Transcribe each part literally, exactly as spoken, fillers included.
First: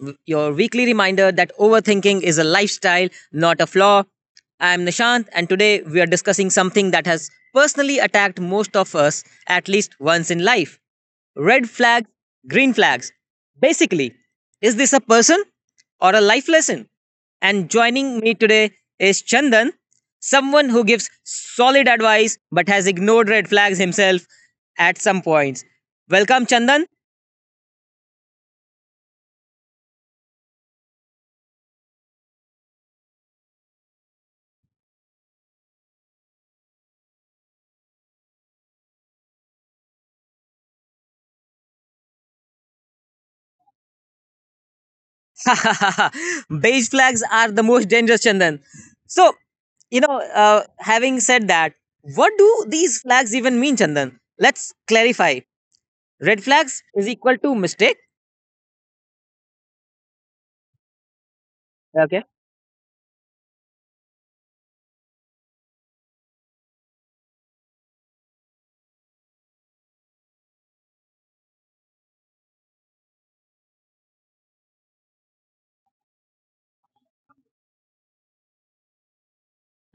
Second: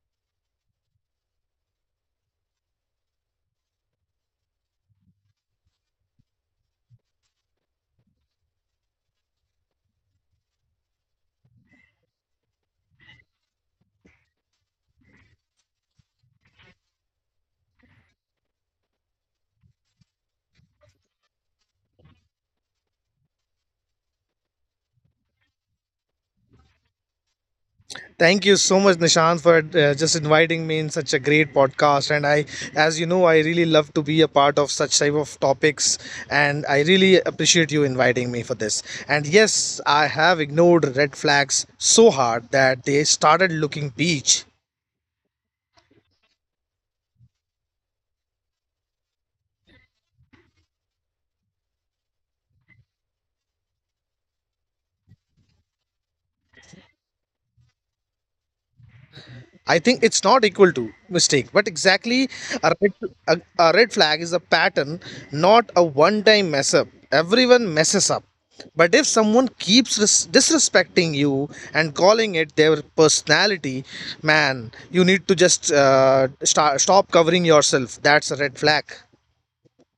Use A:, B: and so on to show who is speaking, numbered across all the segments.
A: w- your weekly reminder that overthinking is a lifestyle, not a flaw. I'm Nishant, and today we are discussing something that has personally attacked most of us at least once in life: red flags, green flags. Basically, is this a person or a life lesson? And joining me today is Chandan, someone who gives solid advice but has ignored red flags himself at some points. Welcome, Chandan.
B: Thank you so much, Nishant, for uh, just inviting me in such a great podcast. And I, as you know, I really love to be a part of such type of topics. And I really appreciate you inviting me for this. And yes, I have ignored red flags so hard that they started looking peach.
A: Beige flags are the most dangerous, Chandan. So, you know, uh, having said that, what do these flags even mean, Chandan? Let's clarify. Red flags is equal to mistake.
B: I think it's not equal to mistake, but
A: Okay.
B: exactly a red, a, a red flag is a pattern, not a one time mess up. Everyone messes up. But if someone keeps dis- disrespecting you and calling it their personality, man, you need to just uh, sta stop covering yourself. That's a red flag.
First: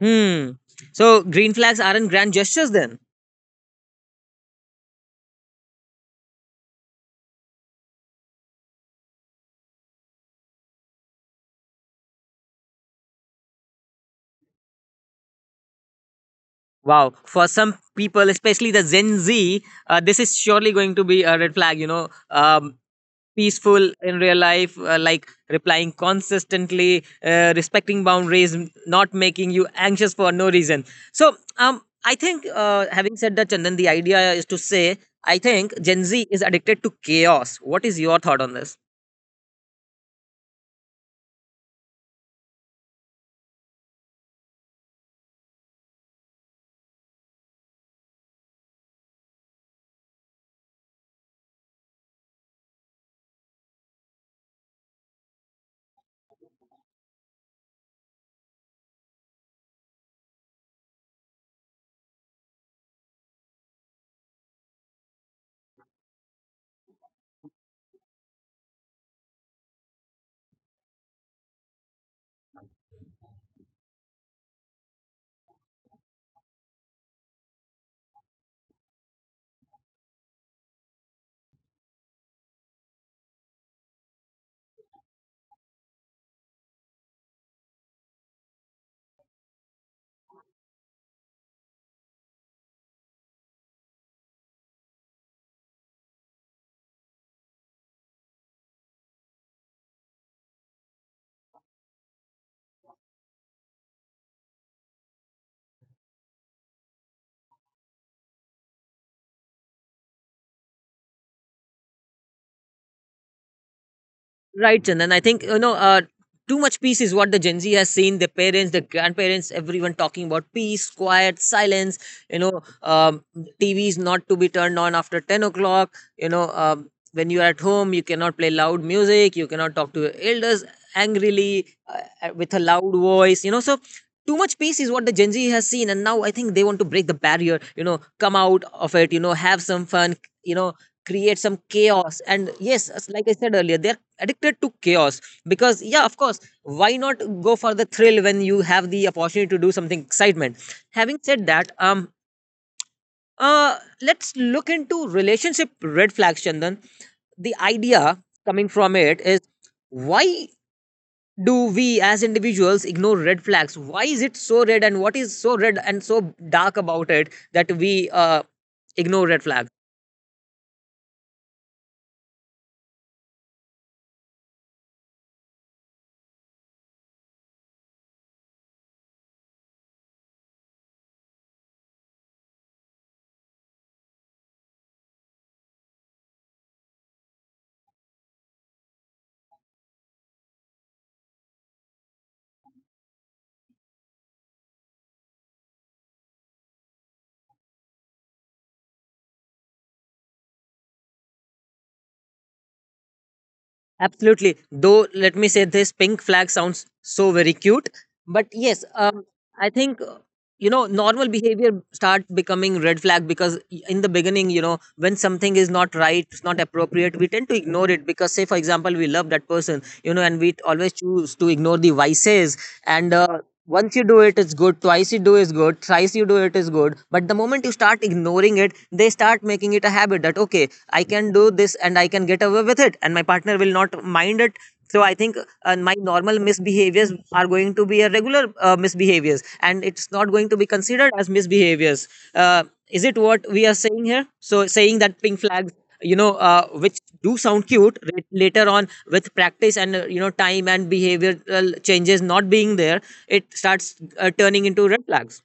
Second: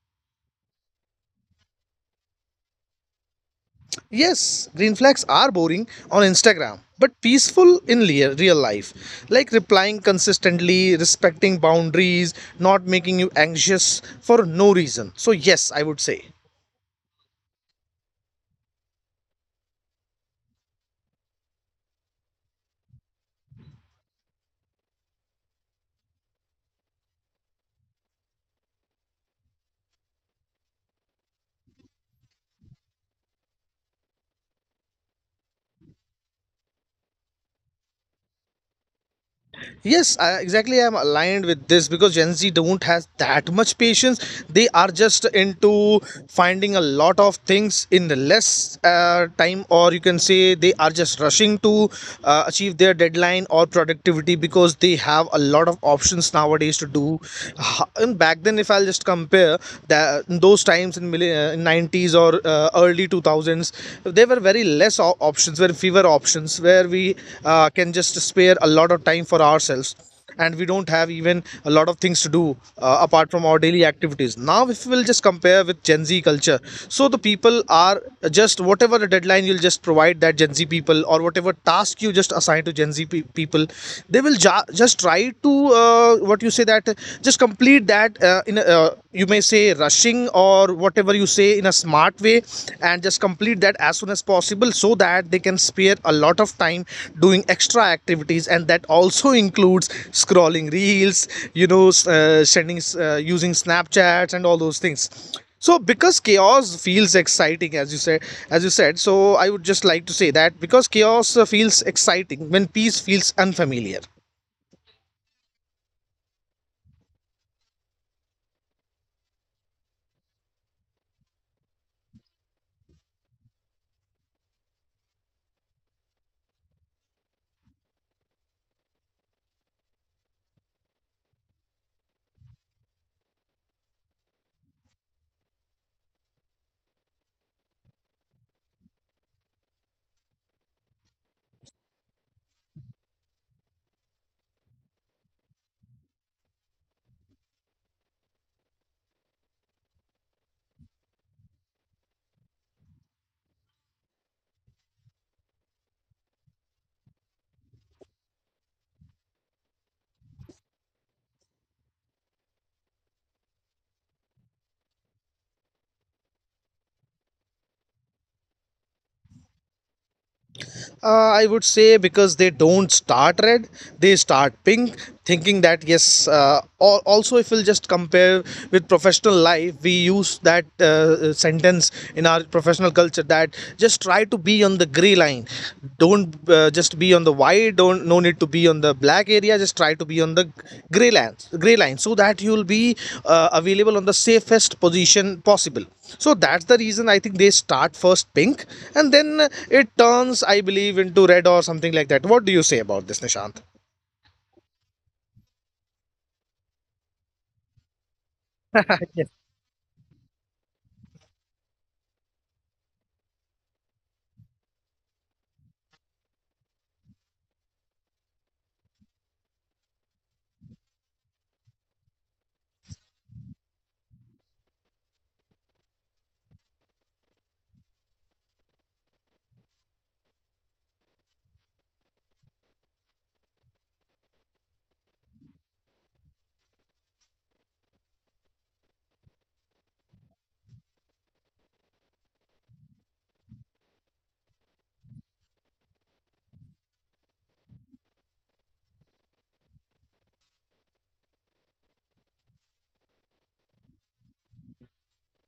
A: Hmm. So, green flags aren't grand gestures then.
B: Yes, green flags are boring on Instagram, but peaceful in lea- real life. Like replying consistently, respecting boundaries, not making you anxious for no reason. So, yes, I would say.
A: Wow. For some people, especially the Gen Z, uh, this is surely going to be a red flag. You know, um, peaceful in real life uh, like replying consistently, uh, respecting boundaries, n- not making you anxious for no reason. So, um I think, uh, having said that, Chandan, the idea is to say I think Gen Z is addicted to chaos. What is your thought on this?
B: Yes I, exactly, I'm aligned with this because Gen Z don't has that much patience. They are just into finding a lot of things in the less uh, time, or you can say they are just rushing to uh, achieve their deadline or productivity because they have a lot of options nowadays to do. Ha- and back then, if I'll just compare that those times in millenn- uh, nineties or uh, early two thousands, they were very very less options, very fewer options, where we uh, can just spare a lot of time for ourselves, and we don't have even a lot of things to do uh, apart from our daily activities. Now if we'll just compare with Gen Z culture, so the people are just whatever the deadline you'll just provide that Gen Z people, or whatever task you just assign to Gen Z pe- people, they will ja- just try to uh, what you say that uh, just complete that uh, in a, uh, you you may say rushing, or whatever you say, in a smart way, and just complete that as soon as possible so that they can spare a lot of time doing extra activities. And that also includes scrolling reels, you know, uh, sending uh, using snapchats and all those things. So because chaos feels exciting, as you said, as you said so, I would just like to say that because chaos uh, feels exciting when peace feels unfamiliar.
A: Right, Chandan. I think, you know uh, too much peace is what the Gen Z has seen. Their parents, their grandparents, everyone talking about peace, quiet, silence. You know, um, T Vs not to be turned on after ten o'clock. You know, um, when you are at home, you cannot play loud music. You cannot talk to your elders angrily uh, uh, with a loud voice. You know, so too much peace is what the Gen Z has seen, and now I think they want to break the barrier. You know, come out of it. You know, have some fun. You know, create some chaos. And yes, as like I said earlier, they're addicted to chaos because, yeah, of course, why not go for the thrill when you have the opportunity to do something excitement. Having said that, um uh let's look into relationship red flags, Chandan. The idea coming from it is, why do we as individuals ignore red flags? Why is it so red, and what is so red and so dark about it that we uh, ignore red flags?
B: uh, I would say because they don't start red, they start pink, thinking that yes. uh, al- also, if we'll just compare with professional life, we use that uh, uh, sentence in our professional culture, that just try to be on the gray line, don't uh, just be on the the white, don't, no need to be on the black area, just try to be on the gray lines gray line, so that you will be uh, available on the safest position possible. So that's the reason I think they start first pink, and then it turns, I believe, into red or something like that. What do you say about this, Nishant?
A: Absolutely. Though, let me say this pink flag sounds so very cute. But yes, um, I think, you know, normal behavior start becoming red flag because in the beginning, you know, when something is not right, it's not appropriate, we tend to ignore it because, say for example, we love that person, you know, and we always choose to ignore the vices. And uh, once you do it it's good, twice you do is good, thrice you do it is good, but the moment you start ignoring it they start making it a habit that okay, I can do this and I can get away with it and my partner will not mind it. So I think uh, my normal misbehaviors are going to be a regular uh, misbehaviors and it's not going to be considered as misbehaviors. uh, is it what we are saying here? So saying that pink flags, you know uh, which do sound cute, ra- later on, with practice and, uh, you know, time and behavioral changes not being there, it starts uh, turning into red flags.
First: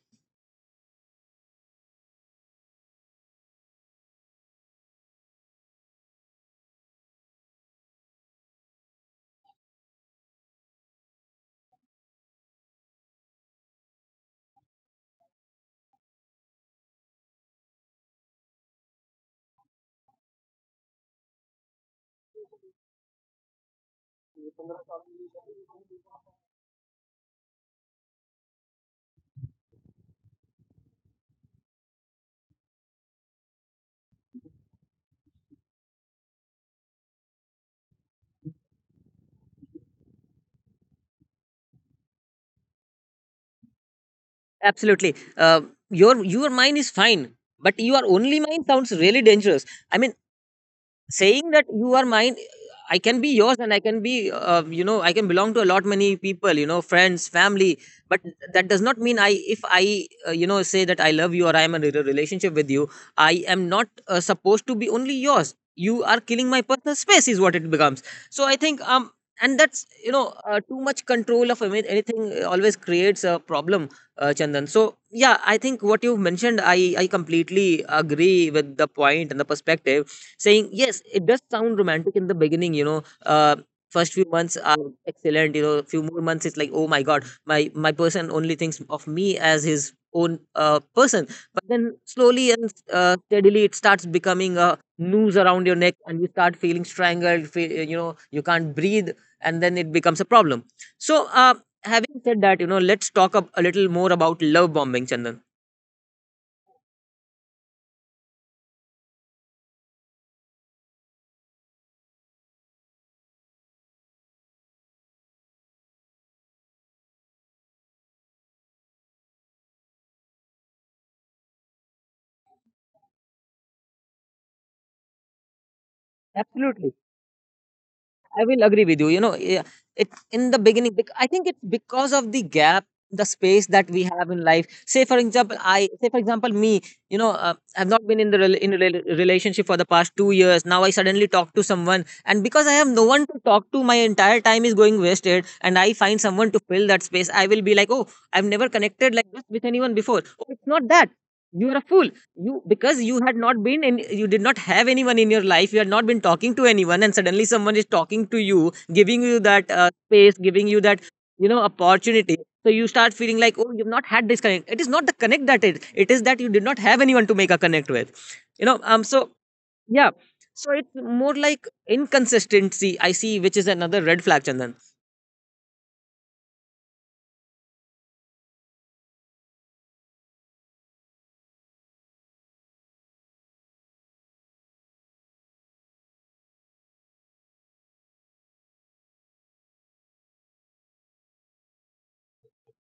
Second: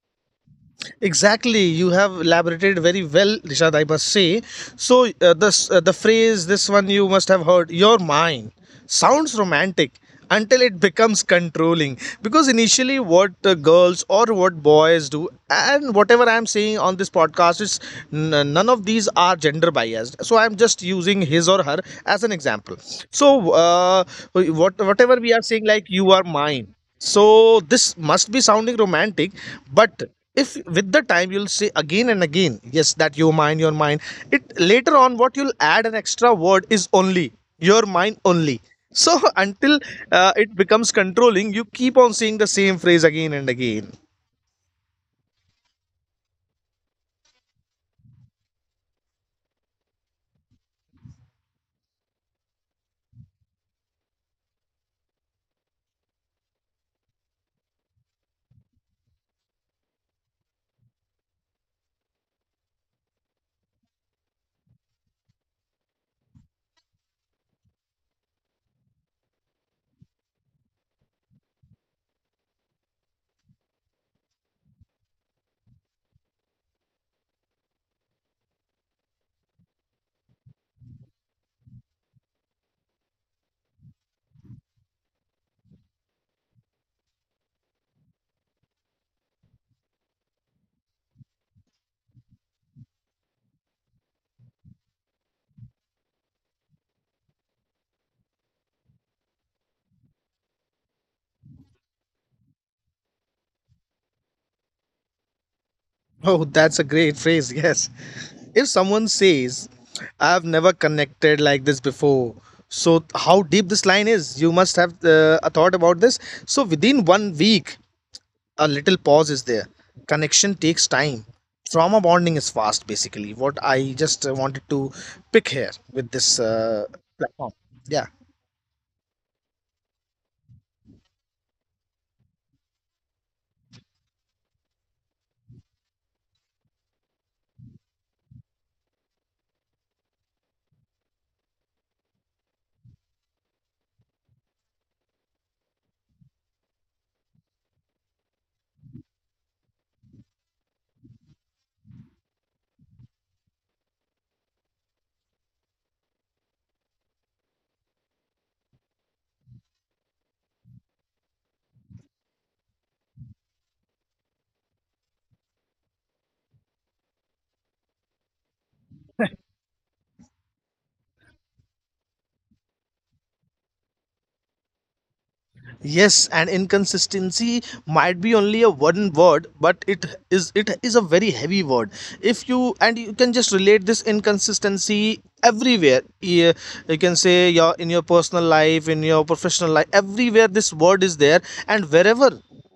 B: Exactly, you have elaborated very well, Rishad. I must say. So uh, this uh, the phrase, this one you must have heard. Your mind sounds romantic until it becomes controlling. Because initially, what uh, girls or what boys do, and whatever I am saying on this podcast, is n- none of these are gender biased. So I am just using his or her as an example. So uh, what whatever we are saying, like you are mine, so this must be sounding romantic. But if with the time you'll say again and again yes, that you mind your mind, it later on what you'll add an extra word is only, your mind only. So until uh, it becomes controlling, you keep on saying the same phrase again and again.
A: Absolutely. uh, your your mind is fine, but your only mind sounds really dangerous. I mean, saying that you are mine, I can be yours, and I can be, uh, you know, I can belong to a lot many people, you know, friends, family. But that does not mean I, if I, uh, you know, say that I love you or I am in a re- relationship with you, I am not uh, supposed to be only yours. You are killing my personal space is what it becomes. So I think, um and that's, you know, uh, too much control of any- anything uh, always creates a problem, uh, Chandan. So yeah, I think what you've mentioned, i i completely agree with the point and the perspective. Saying yes, it does sound romantic in the beginning, you know uh, first few months are excellent, you know, few more months it's like, oh my god, my my person only thinks of me as his own uh, person. But then slowly and, uh, steadily, it starts becoming a noose around your neck and you start feeling strangled, fe- you know, you can't breathe, and then it becomes a problem. So, uh, having said that, you know, let's talk a, a little more about love bombing, Chandan.
B: Oh, that's a great phrase. Yes, if someone says, "I've never connected like this before," so how deep this line is, you must have uh, a thought about this. So within one week, a little pause is there. Connection takes time, trauma bonding is fast. Basically, what I just uh, wanted to pick here with this uh,
A: Absolutely.
B: platform. Yeah.
A: I will agree with you. You know, yeah, it in the beginning. bec- I think it's because of the gap, the space that we have in life. Say, for example, I say, for example, me. You know, uh, I've not been in the rel- in a rel- relationship for the past two years. Now I suddenly talk to someone, and because I have no one to talk to, my entire time is going wasted. And I find someone to fill that space. I will be like, oh, I've never connected like this with anyone before. Oh, it's not that you are a fool. You, because you had not been in, you did not have anyone in your life, you had not been talking to anyone, and suddenly someone is talking to you, giving you that, uh, space, giving you that, you know, opportunity. So you start feeling like, oh, you've not had this connect. It is not the connect that, it it is that you did not have anyone to make a connect with, you know um so yeah. So it's more like inconsistency, I see, which is another red flag, Chandan.
B: Yes, and inconsistency might be only a one word, but it is it is a very heavy word. If you, and you can just relate this inconsistency everywhere. Yeah, you can say your, in your personal life, in your professional life, everywhere this word is there. And wherever,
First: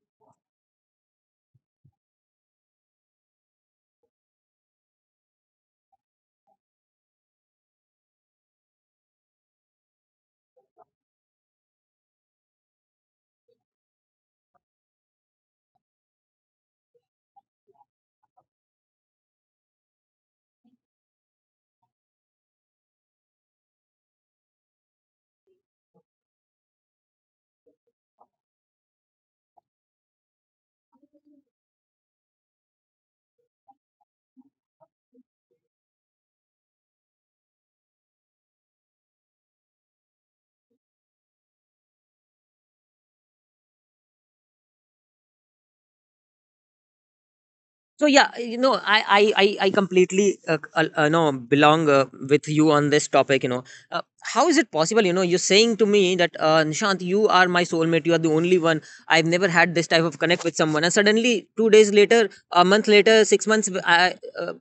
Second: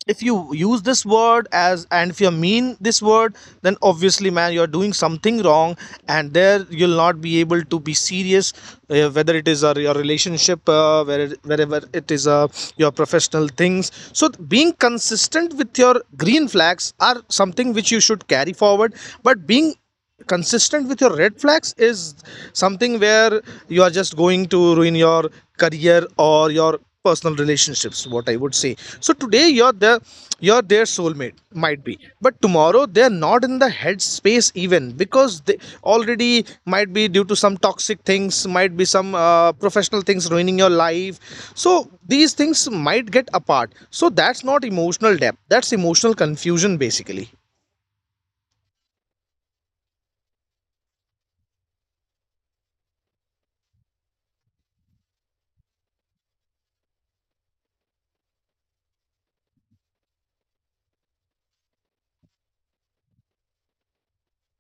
B: if you use this word as, and if you mean this word, then obviously, man, you're doing something wrong, and there you'll not be able to be serious, uh, whether it is a, your relationship, uh, where, wherever it is, uh, your professional things. So being consistent with your green flags are something which you should carry forward. But being consistent with your red flags is something where you are just going to ruin your career or your personal relationships, what I would say. So today you're the you're their soulmate, might be, but tomorrow they're not in the head space, even because they already might be, due to some toxic things, might be some uh, professional things ruining your life. So these things might get apart. So that's not emotional depth, that's emotional confusion basically.
A: So yeah, you know, i i i, I completely uh, uh, uh, know belong, uh, with you on this topic. You know, uh, how is it possible, you know, you're saying to me that, uh, Nishant, you are my soulmate, you are the only one, I've never had this type of connect with someone, and suddenly two days later, a month later, six months, I, uh,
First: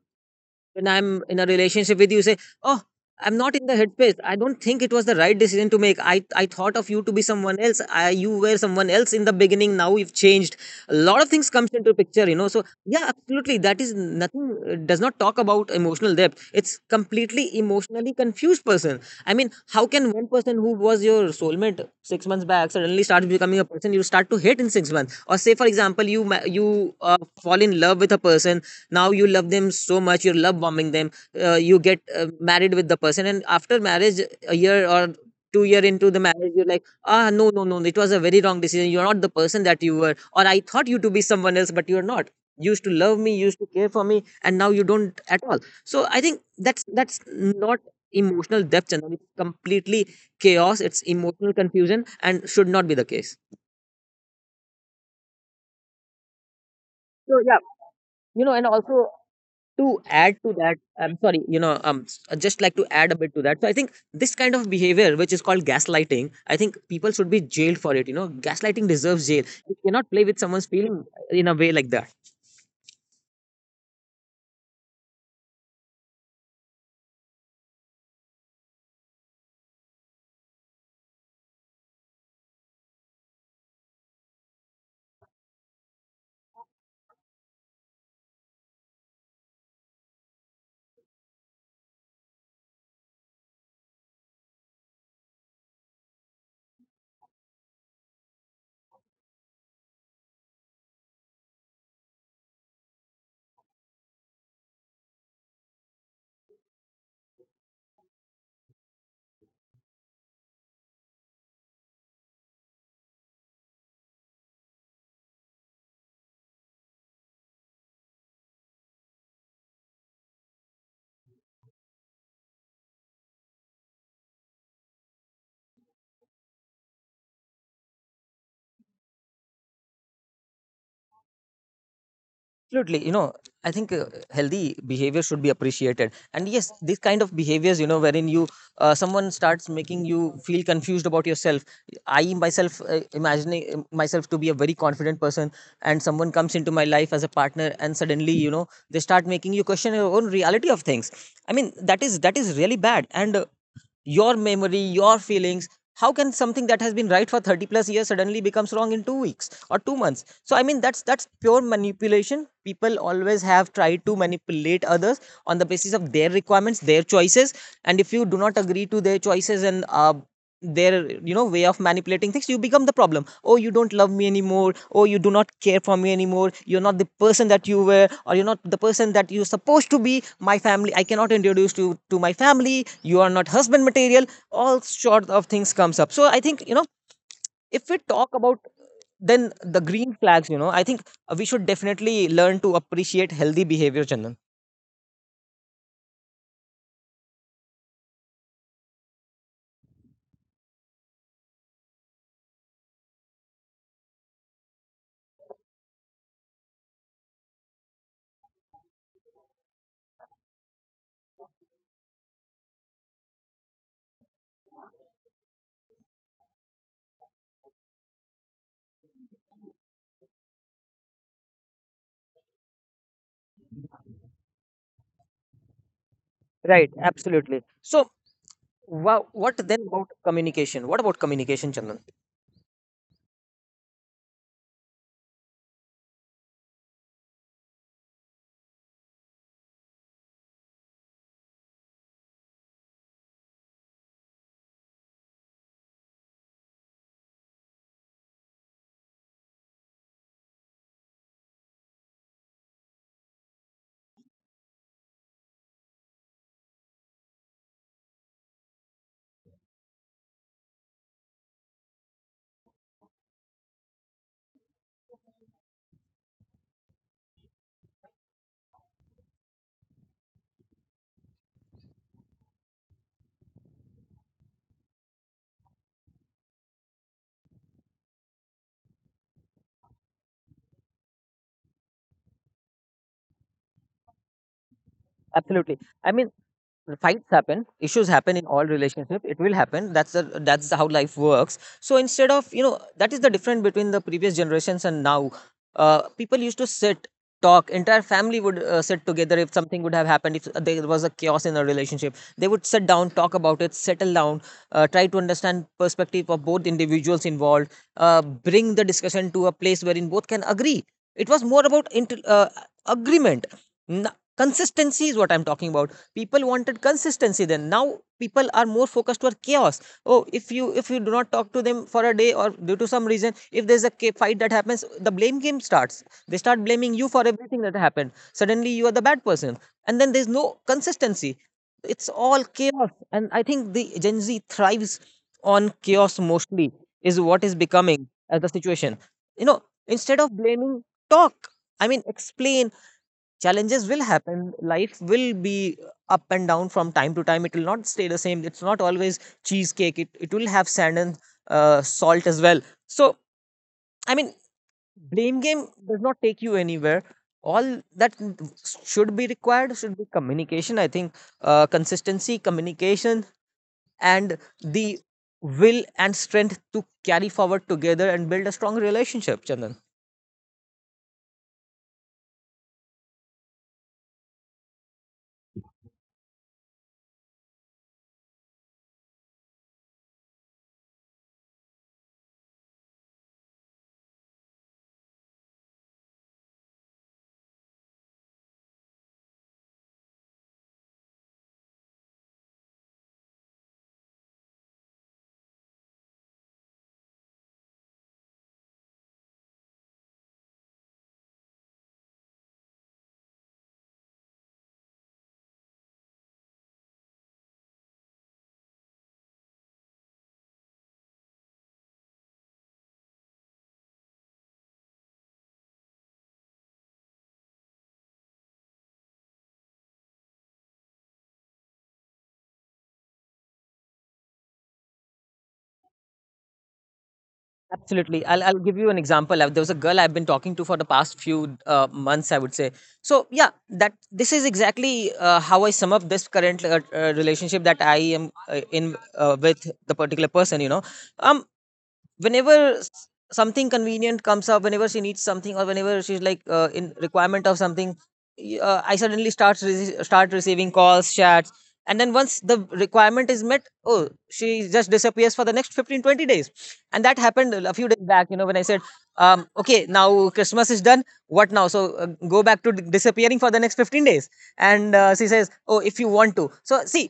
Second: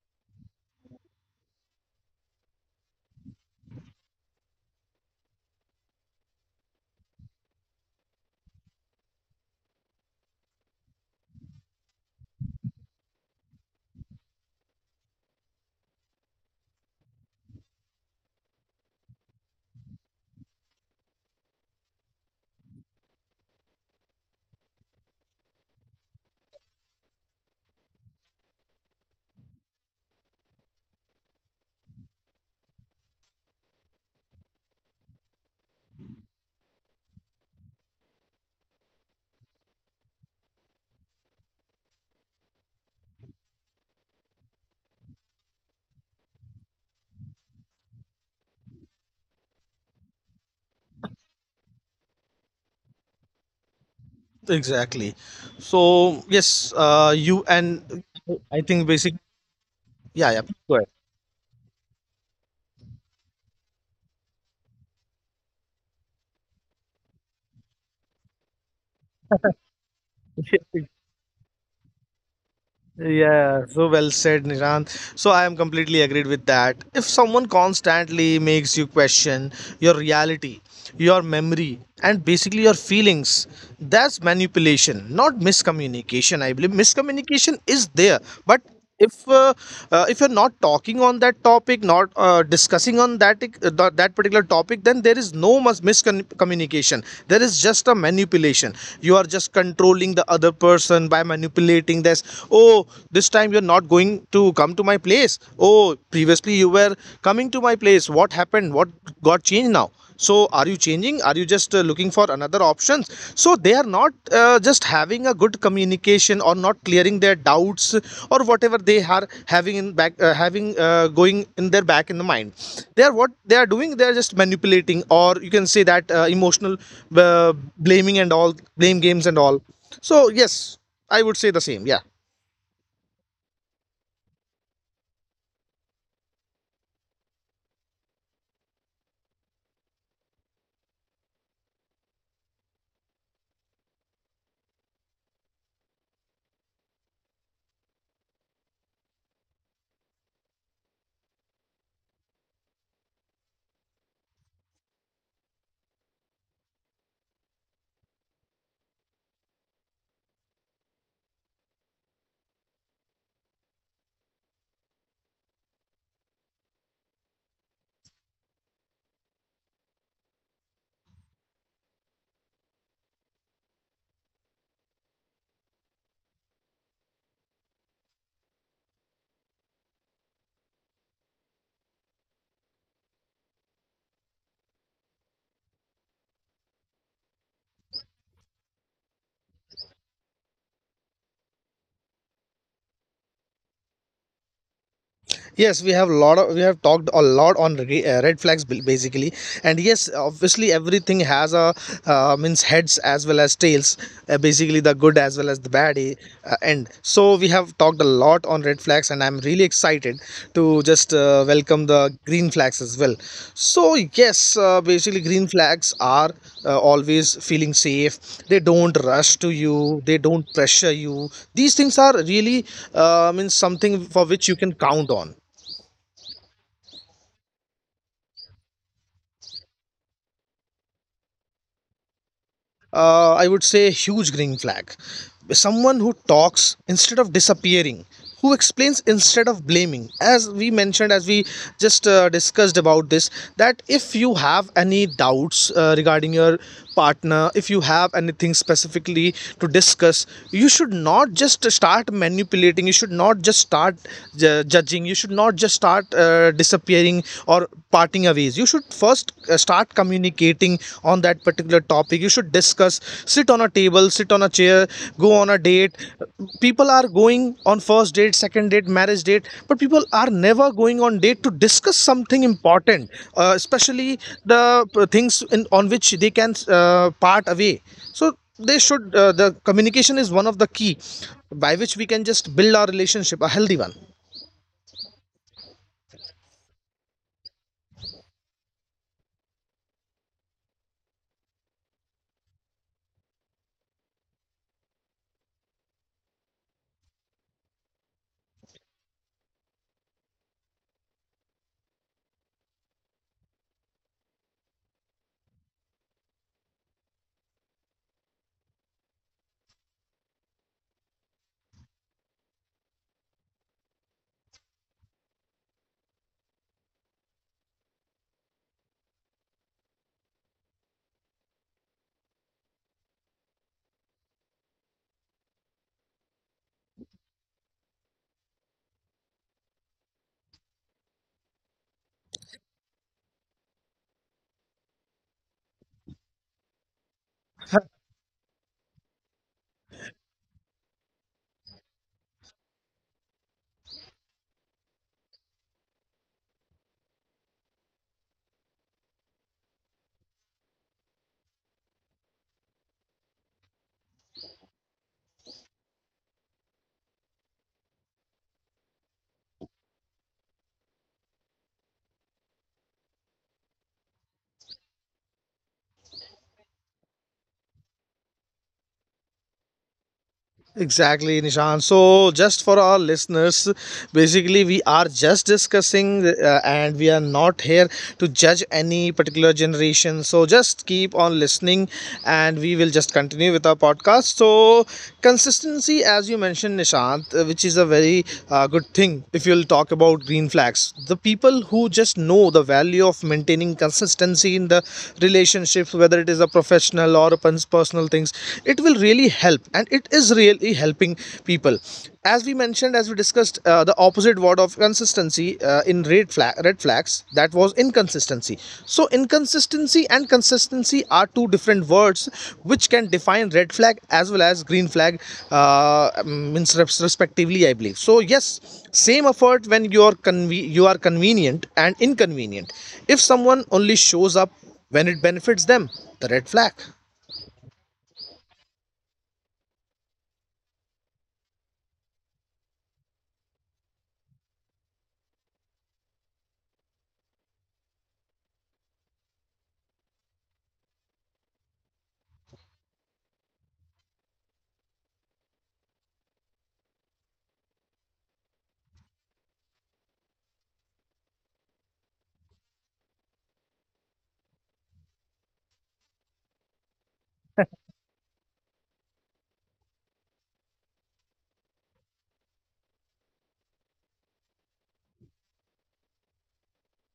A: when I'm in a relationship with you, you say, "Oh, I'm not in the headspace. I don't think it was the right decision to make. I I thought of you to be someone else. I, you were someone else in the beginning. Now you've changed. A lot of things comes into picture, you know." So yeah, absolutely. That is nothing. uh, Does not talk about emotional depth. It's completely emotionally confused person. I mean, how can one person who was your soulmate six months back suddenly start becoming a person you start to hate in six months? Or say, for example, you ma- you, uh, fall in love with a person, now you love them so much, you're love bombing them, uh, you get uh, married with the person, and after marriage, a year or two year into the marriage, you're like, ah, no, no, no, it was a very wrong decision, you're not the person that you were, or I thought you to be someone else but you're not. You used to love me, you used to care for me, and now you don't at all. So I think that's that's not emotional depth, and it's completely chaos, it's emotional confusion, and should not be the case.
B: Exactly. So yes, uh,
A: So
B: you
A: yeah,
B: and
A: you know,
B: I
A: and
B: think
A: also
B: basic.
A: to
B: Yeah,
A: add
B: yeah.
A: to
B: Go
A: that, I'm sorry, you know, um s- I'd just like to add a bit to that. So I think this kind of behavior which is called gaslighting, I think people should be jailed for it. You know, gaslighting deserves jail. You cannot play with someone's
B: ahead.
A: feeling in a way like that.
B: Yeah, so well said, Nishant. So I am completely agreed with that. If someone constantly makes you question your reality, your memory, and basically your feelings, that's manipulation, not miscommunication. I believe miscommunication is there, but if uh, uh, if you're not talking on that topic, not uh, discussing on that uh, th- that particular topic, then there is no mus- miscommunication, there is just a manipulation. You are just controlling the other person by manipulating this. Oh, this time you're not going to come to my place. Oh, previously you were coming to my place. What happened, what got changed now? So are you changing, are you just uh, looking for another options? So they are not uh, just having a good communication or not clearing their doubts, or whatever they are having in back, uh, having uh, going in their back in the mind. They are, what they are doing, they are just manipulating, or you can say that uh, emotional uh, blaming and all, blame games and all. So yes, I would say the same. Yeah.
A: Absolutely. You know, I think, uh, healthy behavior should be appreciated, and yes, these kind of behaviors, you know, wherein you, uh, someone starts making you feel confused about yourself. I myself uh, imagining myself to be a very confident person, and someone comes into my life as a partner, and suddenly, you know, they start making you question your own reality of things. I mean, that is, that is really bad. And uh, your memory, your feelings, how can something that has been right for thirty plus years suddenly becomes wrong in two weeks or two months? So I mean, that's that's pure manipulation. People always have tried to manipulate others on the basis of their requirements, their choices. And if you do not agree to their choices and, uh, their, you know, way of manipulating things, you become the problem. Oh, you don't love me anymore. Oh, you do not care for me anymore. You're not the person that you were, or you're not the person that you're supposed to be. My family, I cannot introduce you to my family. You are not husband material. All sort of things comes up. So I think, you know, if we talk about then the green flags, you know, I think, uh, we should definitely learn To appreciate healthy behavior, Chandan.
B: Yes, we have lot of, we have talked a lot on re- uh, red flags ba- basically. And yes, obviously everything has a uh, means, heads as well as tails, uh, basically the good as well as the bad, eh, uh, end. So we have talked a lot on red flags, and I'm really excited to just uh, welcome the green flags as well. So yes, uh, basically green flags are uh, always feeling safe. They don't rush to you, they don't pressure you. These things are really uh, means something for which you can count on.
A: Right, absolutely. So, wow, what then about communication? What about communication, Chandan?
B: uh, I would say, huge green flag. Someone who talks instead of disappearing, who explains instead of blaming. As we mentioned, as we just uh, discussed about this, that if you have any doubts uh, regarding your partner, if you have anything specifically to discuss, you should not just start manipulating, you should not just start ju- judging, you should not just start uh, disappearing or parting away ways. You should first uh, start communicating on that particular topic, you should discuss. Sit on a table, sit on a chair, go on a date. People are going on first date, second date, marriage date, but people are never going on date to discuss something important, uh, especially the uh, things in, on which they can uh, part away. So they should uh, the communication is one of the key by which we can just build our relationship a healthy one.
A: Absolutely. I mean, fights happen, issues happen in all relationships. It will happen. That's the, that's how life works. So instead of, you know, that is the difference between the previous generations and now. Uh, people used to sit, talk. Entire family would uh, sit together. If something would have happened, if there was a chaos in a relationship, they would sit down, talk about it, settle down, uh, try to understand perspective of both individuals involved, uh, bring the discussion to a place wherein both can agree. It was more about inter- uh, agreement. N- Consistency is what I'm talking about. People wanted consistency then. Now people are more focused toward chaos. Oh, if you, if you do not talk to them for a day, or due to some reason if there's a ca- fight that happens, the blame game starts. They start blaming you for everything that happened. Suddenly you are the bad person, and then there's no consistency. It's all chaos, and I think the Gen Z thrives on chaos mostly is what is becoming as the situation, you know. Instead of blaming, talk. I mean, explain. Challenges will happen. Life will be up and down from time to time. It will not stay the same. It's not always cheesecake. It, it will have sand and uh, salt as well. So, I mean, blame game does not take you anywhere. All that should be required should be communication, I think. Uh, consistency, communication, and the will and strength to carry forward together and build a strong relationship, Chandan.
B: Exactly, Nishan. So, just for our listeners, basically, we are just discussing uh, and we are not here to judge any particular generation. So, just keep on listening and we will just continue with our podcast. So, consistency, as you mentioned, Nishant, uh, which is a very uh, good thing if you'll talk about green flags. The people who just know the value of maintaining consistency in the relationships, whether it is a professional or a pers- personal things, it will it will really help, and it is really helping people. As we mentioned, as we discussed, uh, the opposite word of consistency uh, in red flag red flags, that was inconsistency. So inconsistency and consistency are two different words which can define red flag as well as green flag, uh, um, means, respectively, I believe. So yes, same effort when you are conve- you are convenient and inconvenient. If someone only shows up when it benefits them, the red flag.
A: Absolutely. I'll, I'll give you an example. Uh, There was a girl I've been talking to for the past few uh, months, I would say. So, yeah, that this is exactly uh, how I sum up this current uh, uh, relationship that I am uh, in uh, with the particular person, you know. Um, Whenever s- something convenient comes up, whenever she needs something, or whenever she's like uh, in requirement of something, y- uh, I suddenly start rece- start receiving calls, chats, and then once the requirement is met, oh, she just disappears for the next fifteen twenty days. And that happened a few days back, you know, when I said, um, okay, now Christmas is done, what now? So uh, go back to d- disappearing for the next fifteen days. And uh, she says, oh, if you want to, so see,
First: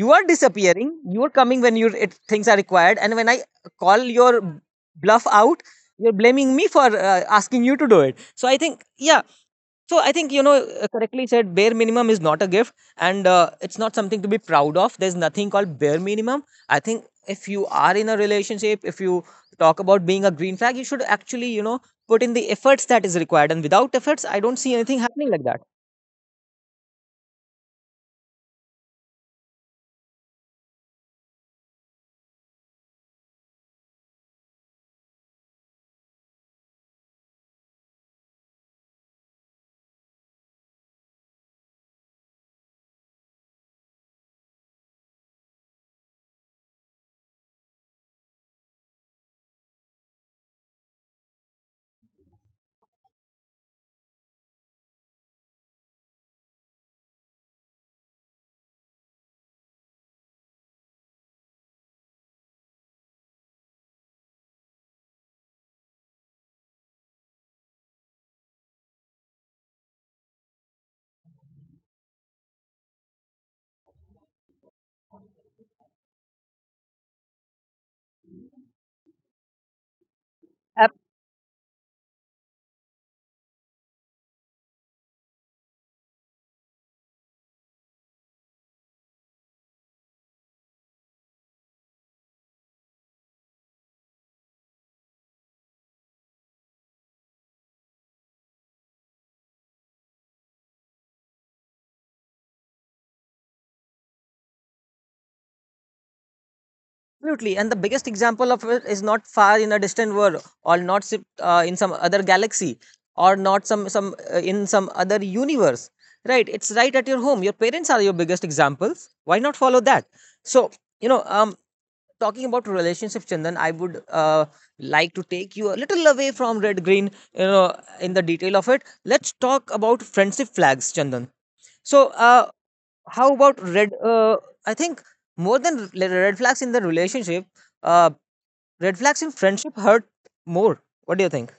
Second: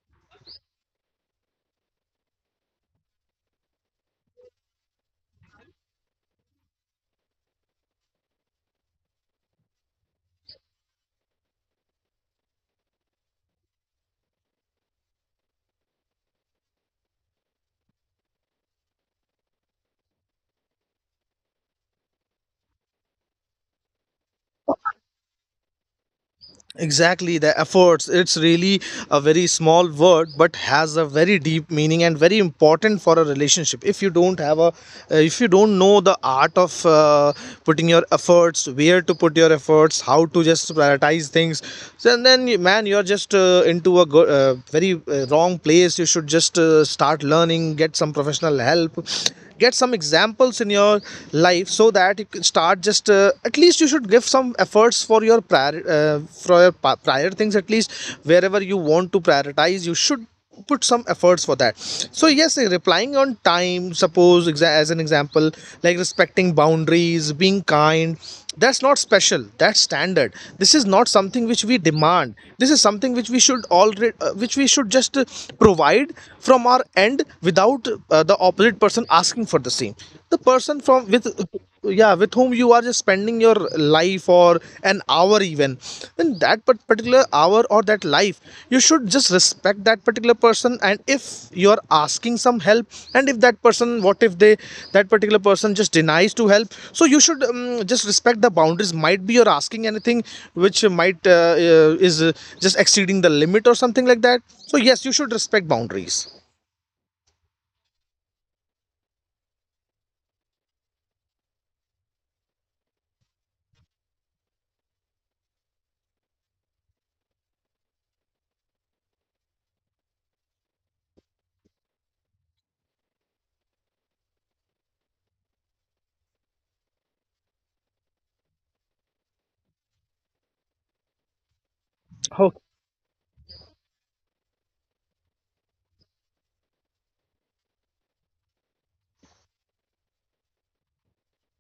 A: you are disappearing, you are coming when you it, things are required, and when I call your bluff out, you're blaming me for uh, asking you to do it. So I think, yeah, so I think, you know, uh, correctly said, bare minimum is not a gift, and uh, it's not something to be proud of. There's nothing called bare minimum. I think if you are in a relationship, if you talk about being a green flag, you should actually, you know, put in the efforts that is required, and without efforts, I don't see anything happening like that.
B: Exactly, the efforts. It's really a very small word, but has a very deep meaning, and very important for a relationship. If you don't have a, uh, if you don't know the art of uh, putting your efforts, where to put your efforts, how to just prioritize things, then then you- man, you're just uh, into a go- uh, very uh, wrong place. You should just uh, start learning, get some professional help, get some examples in your life so that you can start just uh, at least you should give some efforts for your prior uh, for your prior things, at least wherever you want to prioritize you should put some efforts for that. So yes, uh, replying on time, suppose, as an example, like respecting boundaries, being kind, that's not special, that's standard. This is not something which we demand, this is something which we should already uh, which we should just uh, provide from our end without uh, the opposite person asking for the same. The person from with, yeah, with whom you are just spending your life or an hour even, then that part- particular hour or that life, you should just respect that particular person. And if you're asking some help and if that person, what if they, that particular person just denies to help, so you should um, just respect the boundaries. Might be you're asking anything which might uh, uh, is uh, just exceeding the limit or something like that. So yes, you should respect boundaries.
A: Absolutely, and the biggest example of it is not far in a distant world, or not si- uh, in some other galaxy, or not some some uh, in some other universe. Right? It's right at your home. Your parents are your biggest examples. Why not follow that? So, you know, um, talking about relationships, Chandan, I would uh, like to take you a little away from red green. You know, in the detail of it, let's talk about friendship flags, Chandan. So, uh,
B: Okay.
A: how about red? Uh, I think more than re- red flags in the relationship. Uh, Red flags in friendship hurt more. What do you think?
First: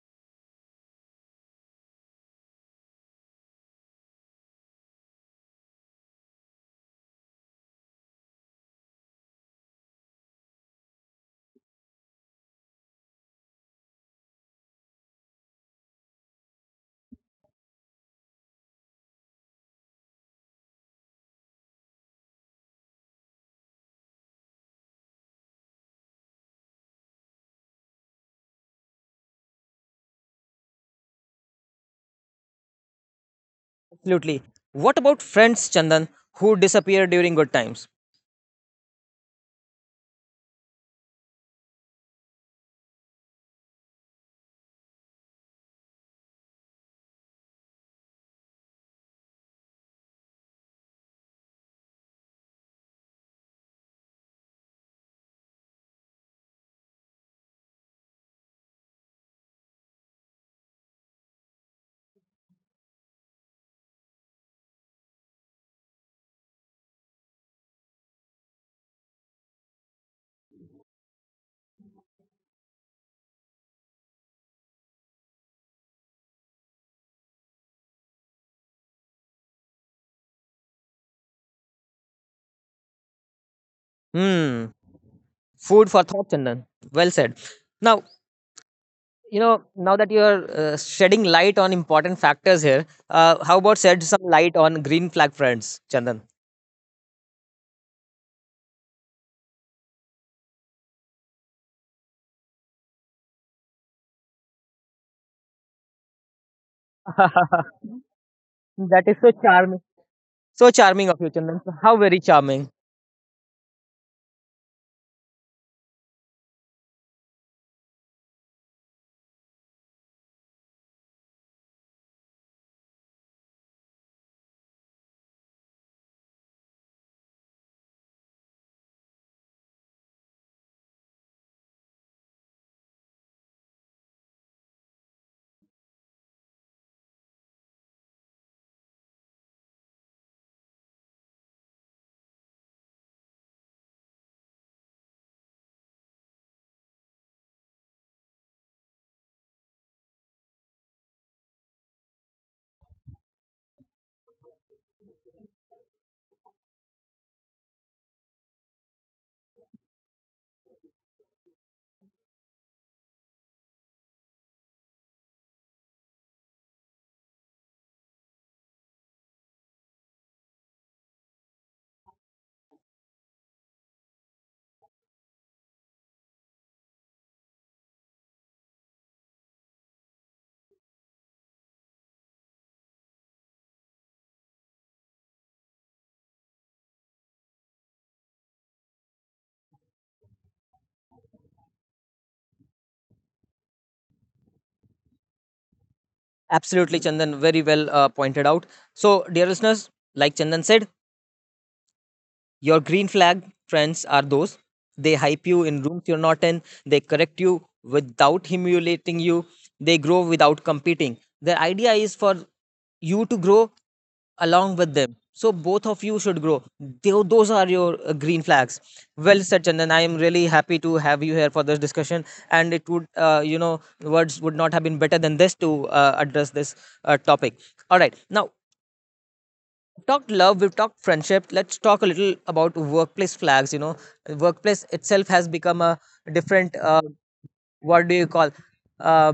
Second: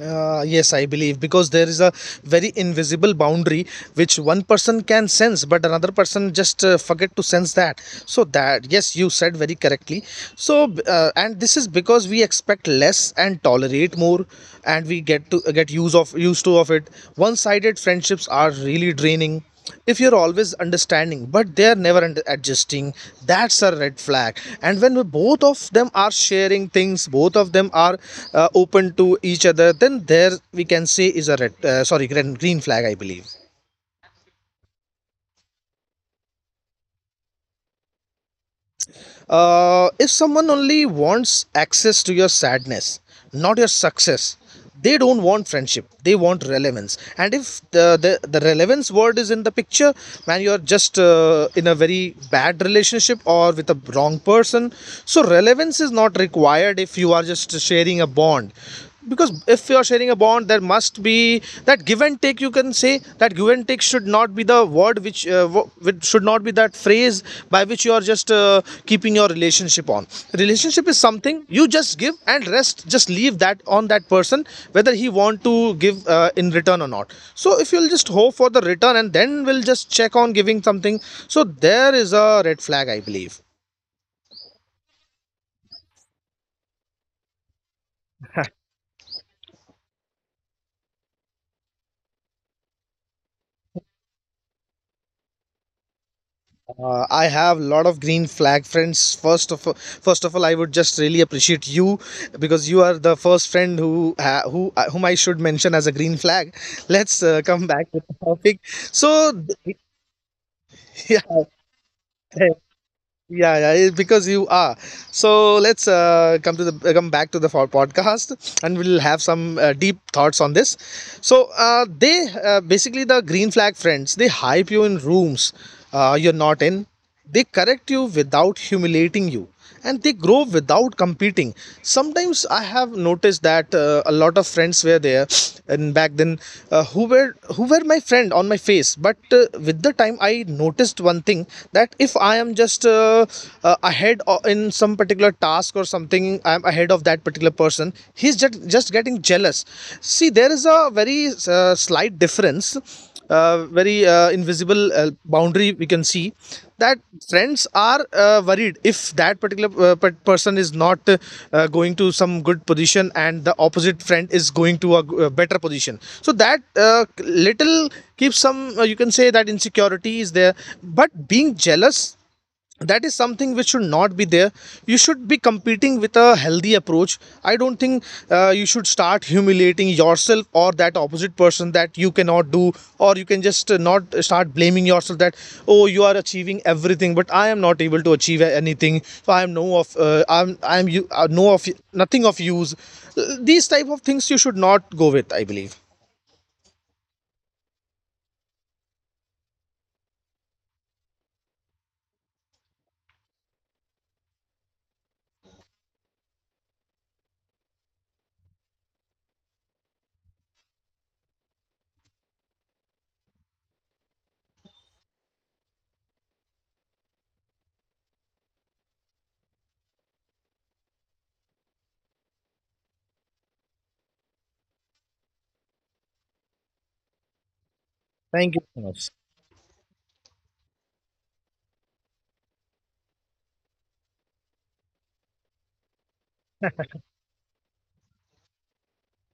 B: Uh, yes, I believe, because there is a very invisible boundary which one person can sense, but another person just uh, forget to sense that. So that, yes, you said very correctly. So uh, and this is because we expect less and tolerate more, and we get to get use of used to of it. One-sided friendships are really draining if you're always understanding but they're never under- adjusting. That's a red flag. And when both of them are sharing things, both of them are uh, open to each other, then there we can say is a red uh, sorry green green flag, I believe.
A: Absolutely. What about friends, Chandan, who disappear during good times?
B: Uh, if someone only wants access to your sadness, not your success, they don't want friendship. They want relevance. And if the the, the relevance word is in the picture, man, you're just uh, in a very bad relationship or with a wrong person. So relevance is not required if you are just sharing a bond, because if you're sharing a bond there must be that give and take. You can say that give and take should not be the word which, uh, wo- which should not be that phrase by which you are just uh, keeping your relationship on. Relationship is something you just give and rest, just leave that on that person, whether he want to give uh, in return or not. So if you'll just hope for the return and then we'll just check on giving something, so there is a red flag, I believe.
A: Hmm. Food for thought, Chandan. Well said. Now, you know, now that you are uh, shedding light on important factors here, uh, how about shed some light on green flag friends, Chandan?
B: Uh, I have a lot of green flag friends. First of first of all, I would just really appreciate you because you are the first friend who ha- who uh, whom I should mention as a green flag. Let's uh,
A: That
B: come back to the topic. So,
A: is so charming. So charming of
B: yeah,
A: you, Chandan. How very charming.
B: yeah yeah it- because you are, so let's uh, come to the uh, come back to the for- podcast, and we'll have some uh, deep thoughts on this. So uh, they uh, basically the green flag friends, they hype you in rooms uh, you're not in. They correct you without humiliating you, and they grow without competing. Sometimes I have noticed that uh, a lot of friends were there, and back then, uh, who were who were my friend on my face, but uh, with the time I noticed one thing, that if I am just uh, uh, ahead o- in some particular task, or something I'm ahead of that particular person, he's just just getting jealous. See, there is a very uh, slight difference, uh, very uh, invisible uh, boundary we can see, that friends are uh, worried if that particular uh, person is not uh, uh, going to some good position and the opposite friend is going to a a better position. So that uh, little keeps some, uh, you can say that insecurity is there, but being jealous, that is something which should not be there. You should be competing with a healthy approach. I don't think uh, you should start humiliating yourself or that opposite person, that you cannot do, or you can just uh, not start blaming yourself that, oh, you are achieving everything but I am not able to achieve anything, so I am no of uh, I'm I'm you uh, no of, nothing of use. Uh, these type of things you should not go with, I believe.
A: Absolutely, Chandan. Very well uh, pointed out. So, dear listeners, like Chandan said, your green flag friends are those. They hype you in rooms you're not in. They correct you without humiliating you. They grow without competing. Their idea is for you to grow along with them. So both of you should grow. Tho- Those are your uh, green flags. Well said, Chandan. I am really happy to have you here for this discussion. And it would, uh, you know, words would not have been better than this to uh, address this uh, topic. All right. Now,
B: Thank you so much.
A: talked love, we've talked friendship. Let's talk a little about workplace flags. You know, workplace itself has become a different. Uh, what do you call? Uh,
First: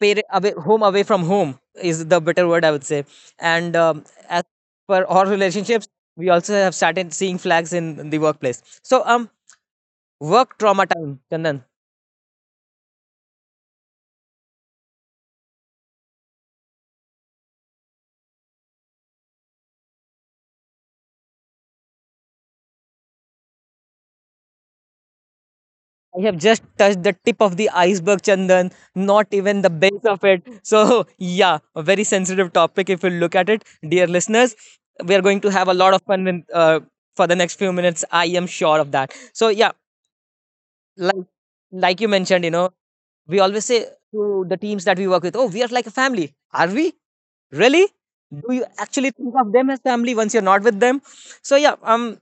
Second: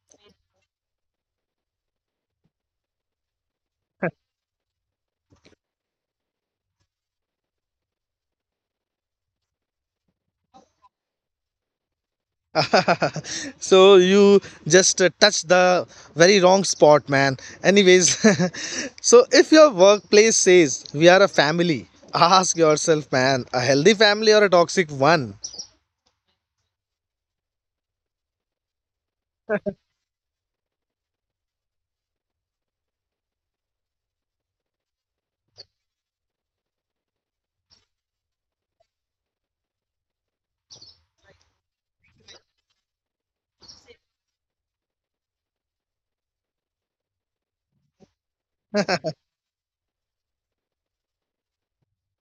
A: pare- away, home away from home is the better word, I would say. And um, as per our relationships, we also have started seeing flags in, in the workplace. So, um, work trauma time, Chandan.
B: So you just uh, touched the very wrong spot, man. Anyways, so if your workplace says we are a family, ask yourself, man, a healthy family or a toxic one?
A: I have just touched the tip of the iceberg, Chandan, not even the base of it. So, yeah, a very sensitive topic if you look at it. Dear listeners, we are going to have a lot of fun in, uh, for the next few minutes. I am sure of that. So, yeah, like, like you mentioned, you know, we always say to the teams that we work with, oh, we are like a family. Are we? Really? Do you actually think of them as family once you're not with them? So, yeah, um,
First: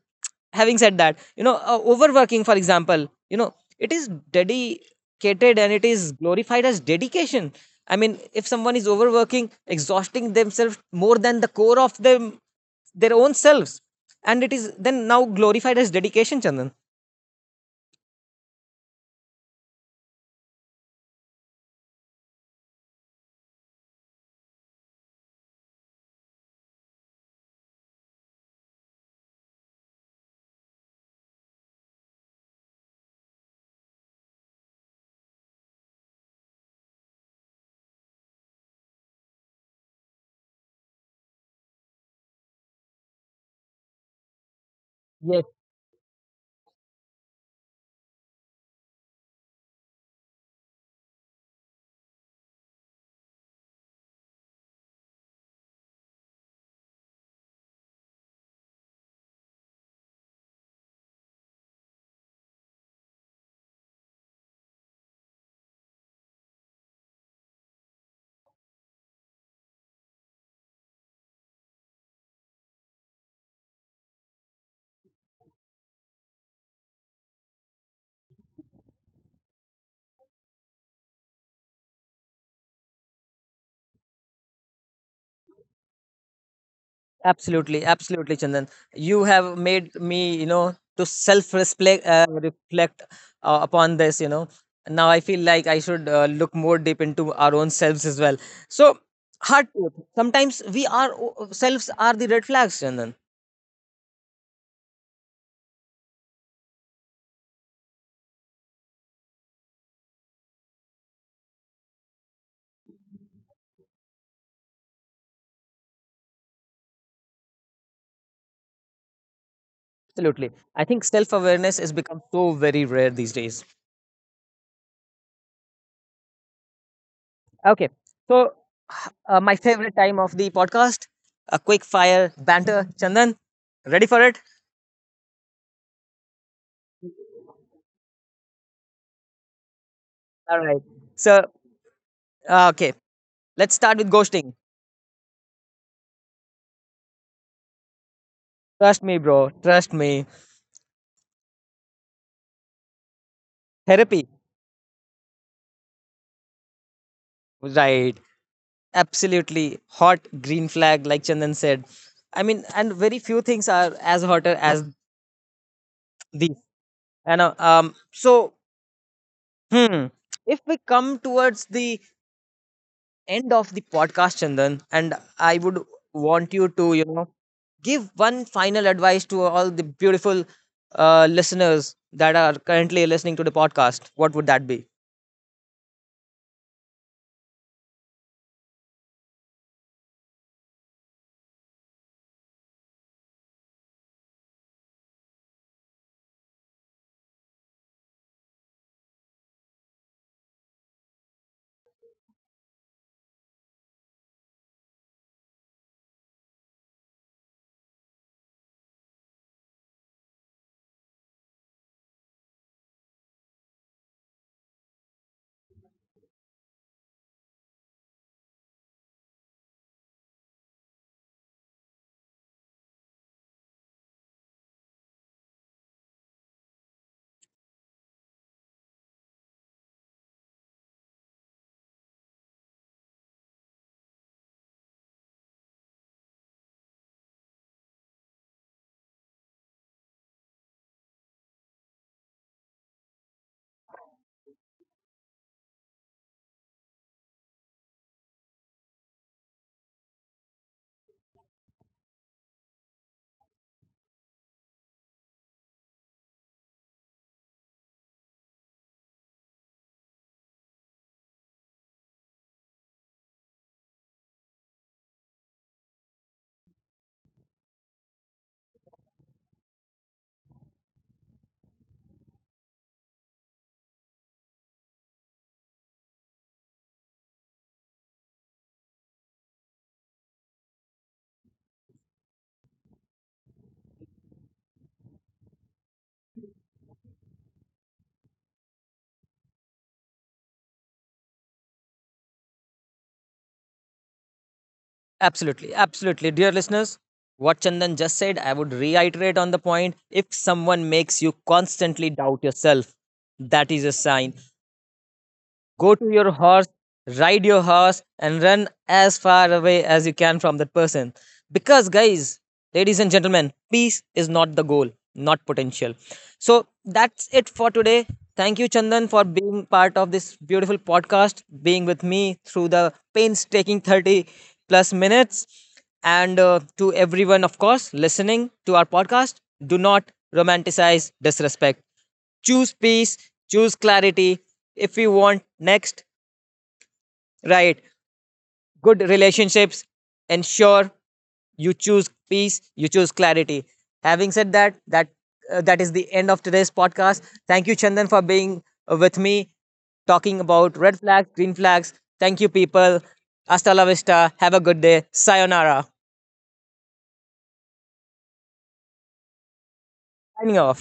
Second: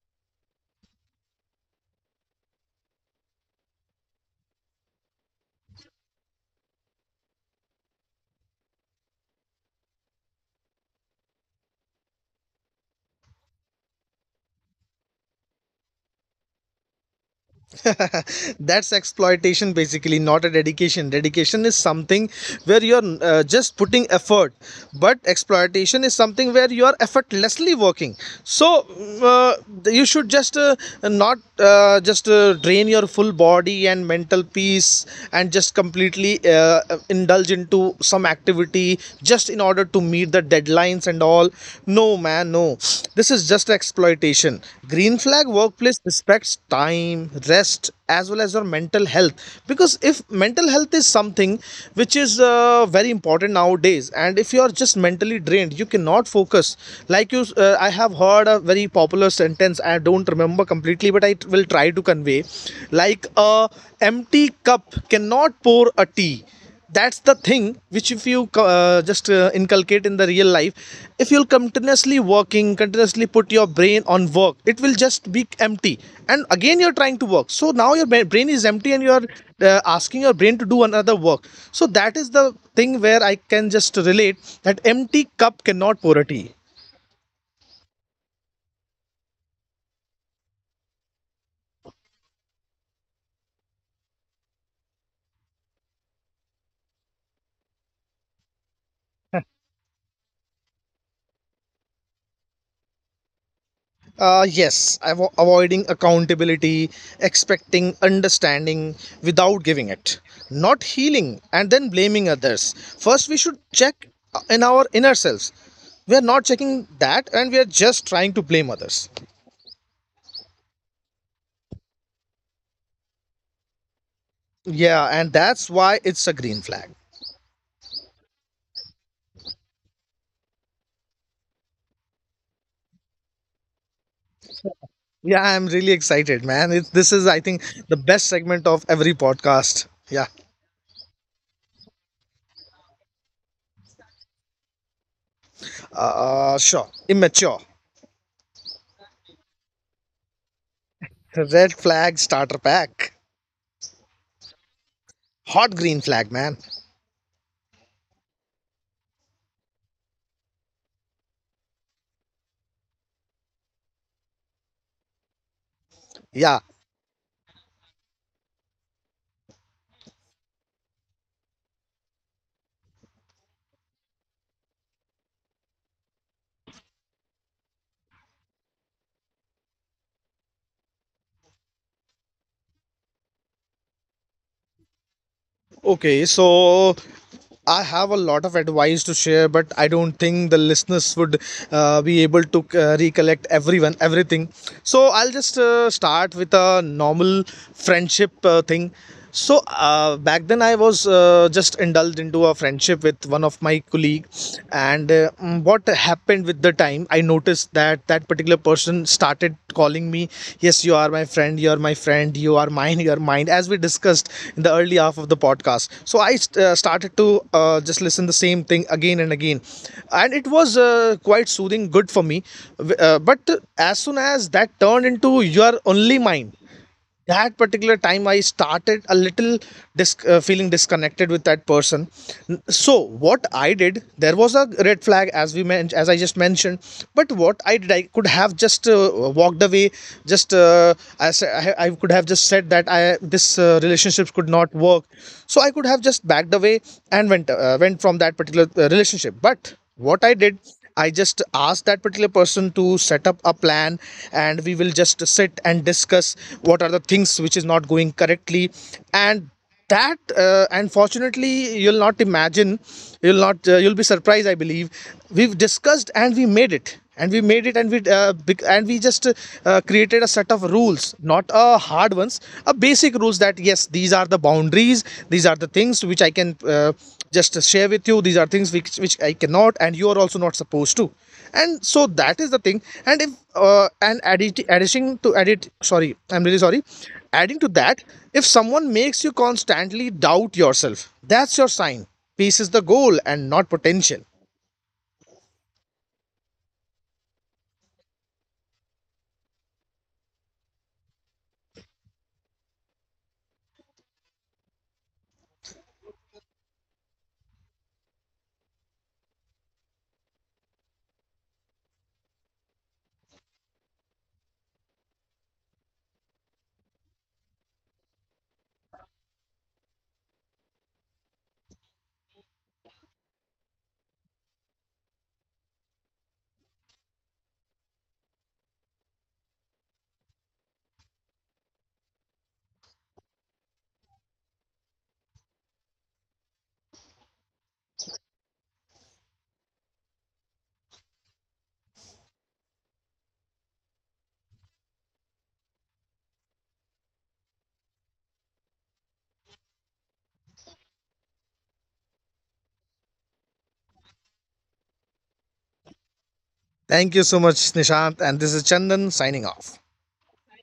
A: having said that, you know, uh, overworking, for example, you know, it is dedicated and it is glorified as dedication. I mean, if someone is overworking, exhausting themselves more than the core of them, their own selves, and it is then now glorified as dedication, Chandan.
B: That's exploitation, basically, not a dedication. Dedication is something where you're uh, just putting effort, but exploitation is something where you are effortlessly working. So uh, you should just uh, not uh, just uh, drain your full body and mental peace and just completely uh, indulge into some activity just in order to meet the deadline deadlines and all. No, man, no. This is just exploitation. Green flag workplace respects time, rest, as well as your mental health. Because if mental health is something which is uh, very important nowadays, and if you are just mentally drained, you cannot focus. Like you, uh, I have heard a very popular sentence. I don't remember completely, but I t- will try to convey. Like a empty cup cannot pour a tea. That's the thing which, if you uh, just uh, inculcate in the real life, if you'll continuously working, continuously put your brain on work, it will just be empty, and again you're trying to work, so now your ba- brain is empty and you're uh, asking your brain to do another work. So that is the thing where I can just relate, that empty cup cannot pour a tea.
A: Absolutely, absolutely, Chandan. You have made me, you know, to self-reflect, uh, reflect uh, upon this. You know, now I feel like I should uh, look more deep into our own selves as well. So, hard truth. Sometimes we are selves are the red flags, Chandan.
B: Uh, yes, avo- avoiding accountability, expecting understanding without giving it, not healing and then blaming others. First, we should check in our inner selves. We are not checking that and we are just trying to blame others.
A: Absolutely, I think self-awareness has become so very rare these days.
B: Yeah, and that's why it's a green flag.
A: Okay, so h- uh, my favorite time of the podcast, a quick fire banter, Chandan. Ready for it?
B: Yeah, I'm really excited, man. It, this is, I think, the best segment of every podcast. Yeah,
A: All right. So, uh, okay. Let's start with ghosting.
B: uh, sure. Immature.
A: Trust me, bro. Trust me.
B: Red flag starter pack.
A: Therapy.
B: Hot green flag, man.
A: Right. Absolutely. Hot green flag, like Chandan said. I mean, and very few things are as hotter as these.
B: Yeah.
A: And uh, um, so, hmm, if we come towards the end of the podcast, Chandan, and I would want you to, you know, give one final advice to all the beautiful uh, listeners that are currently listening to the podcast. What would that be?
B: Okay, so I have a lot of advice to share, but I don't think the listeners would uh, be able to uh, recollect everyone, everything. So I'll just uh, start with a normal friendship uh, thing. So uh, back then I was uh, just indulged into a friendship with one of my colleague, and uh, mm, what happened with the time, I noticed that that particular person started calling me, yes, you are my friend, you are my friend, you are mine, you are mine, as we discussed in the early half of the podcast. So I uh, started to uh, just listen the same thing again and again. And it was uh, quite soothing, good for me. Uh, but as soon as that turned into, you are only mine, that particular time I started a little dis- uh, feeling disconnected with that person. So what I did, there was a red flag, as we men- as I just mentioned. But what I did, I could have just uh, walked away, just uh, I, sa- I I could have just said that, I, this uh, relationship could not work, so I could have just backed away and went uh, went from that particular uh, relationship. But what I did, I just asked that particular person to set up a plan, and we will just sit and discuss what are the things which is not going correctly. And that, uh, unfortunately, you'll not imagine, you'll not uh, you'll be surprised, I believe. We've discussed and we made it and we made it and we uh, and we just uh, created a set of rules, not uh, hard ones, a basic rules, that yes, these are the boundaries, these are the things which I can uh, just share with you, these are things which, which I cannot, and you are also not supposed to. And so that is the thing. And if uh, and adding addition to edit, sorry, I'm really sorry, adding to that, if someone makes you constantly doubt yourself, that's your sign. Peace is the goal and not potential.
A: Absolutely, absolutely. Dear listeners, what Chandan just said, I would reiterate on the point. If someone makes you constantly doubt yourself, that is a sign. Go to your horse, ride your horse, and run as far away as you can from that person. Because, guys, ladies and gentlemen, peace is not the goal, not potential. So, that's it for today. Thank you, Chandan, for being part of this beautiful podcast, being with me through the painstaking thirty plus minutes. And uh, to everyone, of course, listening to our podcast, do not romanticize disrespect. Choose peace, choose clarity. If you want next, right? Good relationships, ensure you choose peace, you choose clarity. Having said that that uh, that is the end of today's podcast. Thank you, Chandan, for being uh, with me, talking about red flags, green flags. Thank you, people. Hasta la vista. Have a good day. Sayonara.
B: Thank you so much, Nishant. And this is Chandan signing off.
A: Signing off.